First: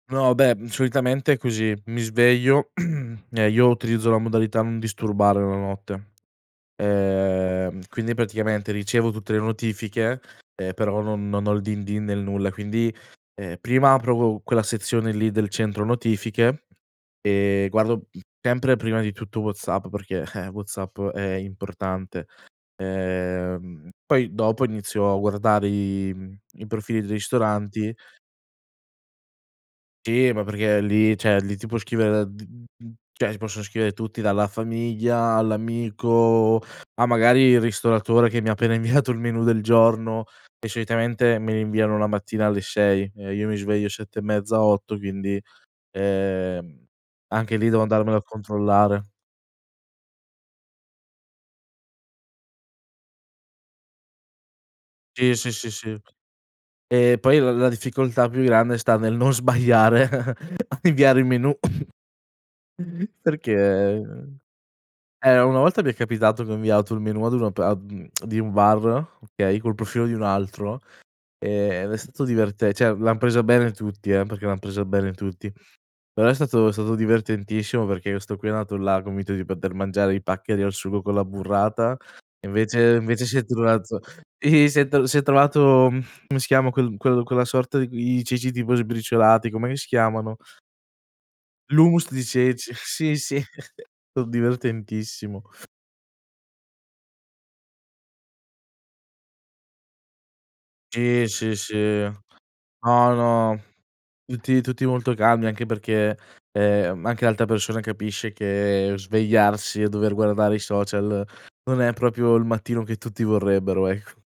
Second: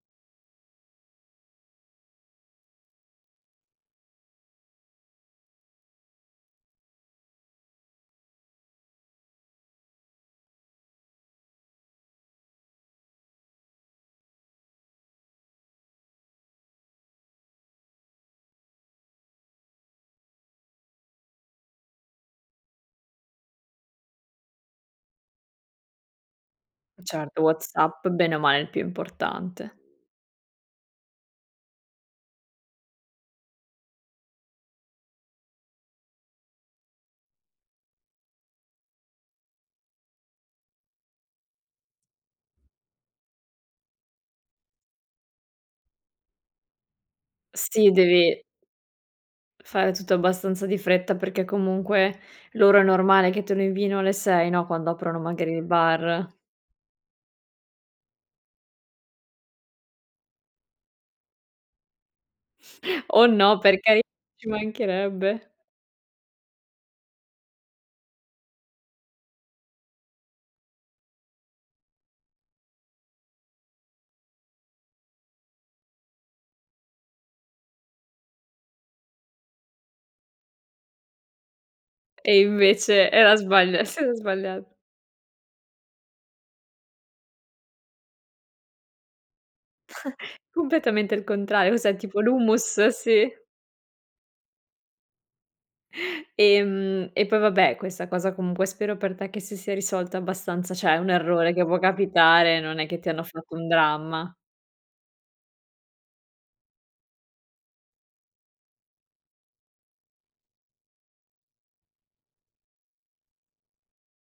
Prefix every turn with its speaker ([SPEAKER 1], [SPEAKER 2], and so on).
[SPEAKER 1] No, beh, m solitamente così, mi sveglio, ehm, io utilizzo la modalità "non disturbare" la notte. Ehm, quindi praticamente ricevo tutte le notifiche, ehm, però non non ho il "din din" nel nulla. Quindi, ehm, prima apro qu quella sezione lì del centro notifiche, ehm, guardo sempre prima di tutto WhatsApp, perché, eh, WhatsApp è importante. Ehm, poi dopo inizio a guardare i i profili dei
[SPEAKER 2] Certo,
[SPEAKER 1] ristoranti
[SPEAKER 2] WhatsApp bene o male è il più importante.
[SPEAKER 1] Sì, ma perché lì, cioè, lì ti può scrivere da d d cioè, ti possono scrivere tutti, dalla famiglia all'amico, a magari il ristoratore che mi ha appena inviato il menù del giorno e solitamente me li inviano la mattina alle 6 e io mi sveglio 7 e mezza 8, quindi, ehm, anche lì devo
[SPEAKER 2] Sì,
[SPEAKER 1] andarmelo a
[SPEAKER 2] devi
[SPEAKER 1] controllare.
[SPEAKER 2] fare tutto abbastanza di fretta, perché comunque loro è normale che te lo inviino alle 6, no, quando aprono
[SPEAKER 1] Sì, sì,
[SPEAKER 2] magari il
[SPEAKER 1] sì, sì.
[SPEAKER 2] bar.
[SPEAKER 1] Ehm, poi l la difficoltà più grande sta nel non sbagliare a inviare il menù,
[SPEAKER 2] Oh
[SPEAKER 1] perché
[SPEAKER 2] no, per cari ci
[SPEAKER 1] eh,
[SPEAKER 2] mancherebbe!
[SPEAKER 1] una volta mi è capitato che ho inviato il menù ad una pa mhmm, di un bar, okay, col profilo di un altro, ehm, ed è stato diverte cioè l'han presa bene tutti, eh, perché l'han presa bene tutti. Però è stato è stato divertentissimo perché questo qui è andato là, convinto di poter mangiare i paccheri al sugo con la burrata
[SPEAKER 2] E
[SPEAKER 1] e
[SPEAKER 2] invece
[SPEAKER 1] invece invece
[SPEAKER 2] era
[SPEAKER 1] si è
[SPEAKER 2] sbagl si
[SPEAKER 1] trovato
[SPEAKER 2] era
[SPEAKER 1] i
[SPEAKER 2] sbagliato.
[SPEAKER 1] si è si è trovato, ehm, come si chiama quel quel quella sorta i i ceci tipo sbriciolati, com'è che si chiamano?
[SPEAKER 2] Completamente il contrario, cos'è,
[SPEAKER 1] L'hummus
[SPEAKER 2] tipo
[SPEAKER 1] di ceci.
[SPEAKER 2] l'hummus?
[SPEAKER 1] Sì,
[SPEAKER 2] Sì?
[SPEAKER 1] sì o divertentissimo.
[SPEAKER 2] Ehm, e poi vabbè, questa cosa comunque spero per te che si sia risolta abbastanza cioè è un
[SPEAKER 1] Sì,
[SPEAKER 2] errore
[SPEAKER 1] sì,
[SPEAKER 2] che
[SPEAKER 1] sì.
[SPEAKER 2] può capitare, non è che ti
[SPEAKER 1] No,
[SPEAKER 2] hanno fatto
[SPEAKER 1] no,
[SPEAKER 2] un dramma.
[SPEAKER 1] tutti tutti molto calmi, anche perché, ehm, anche l'altra persona capisce che svegliarsi e dover guardare i social non è proprio il mattino che tutti vorrebbero, ecc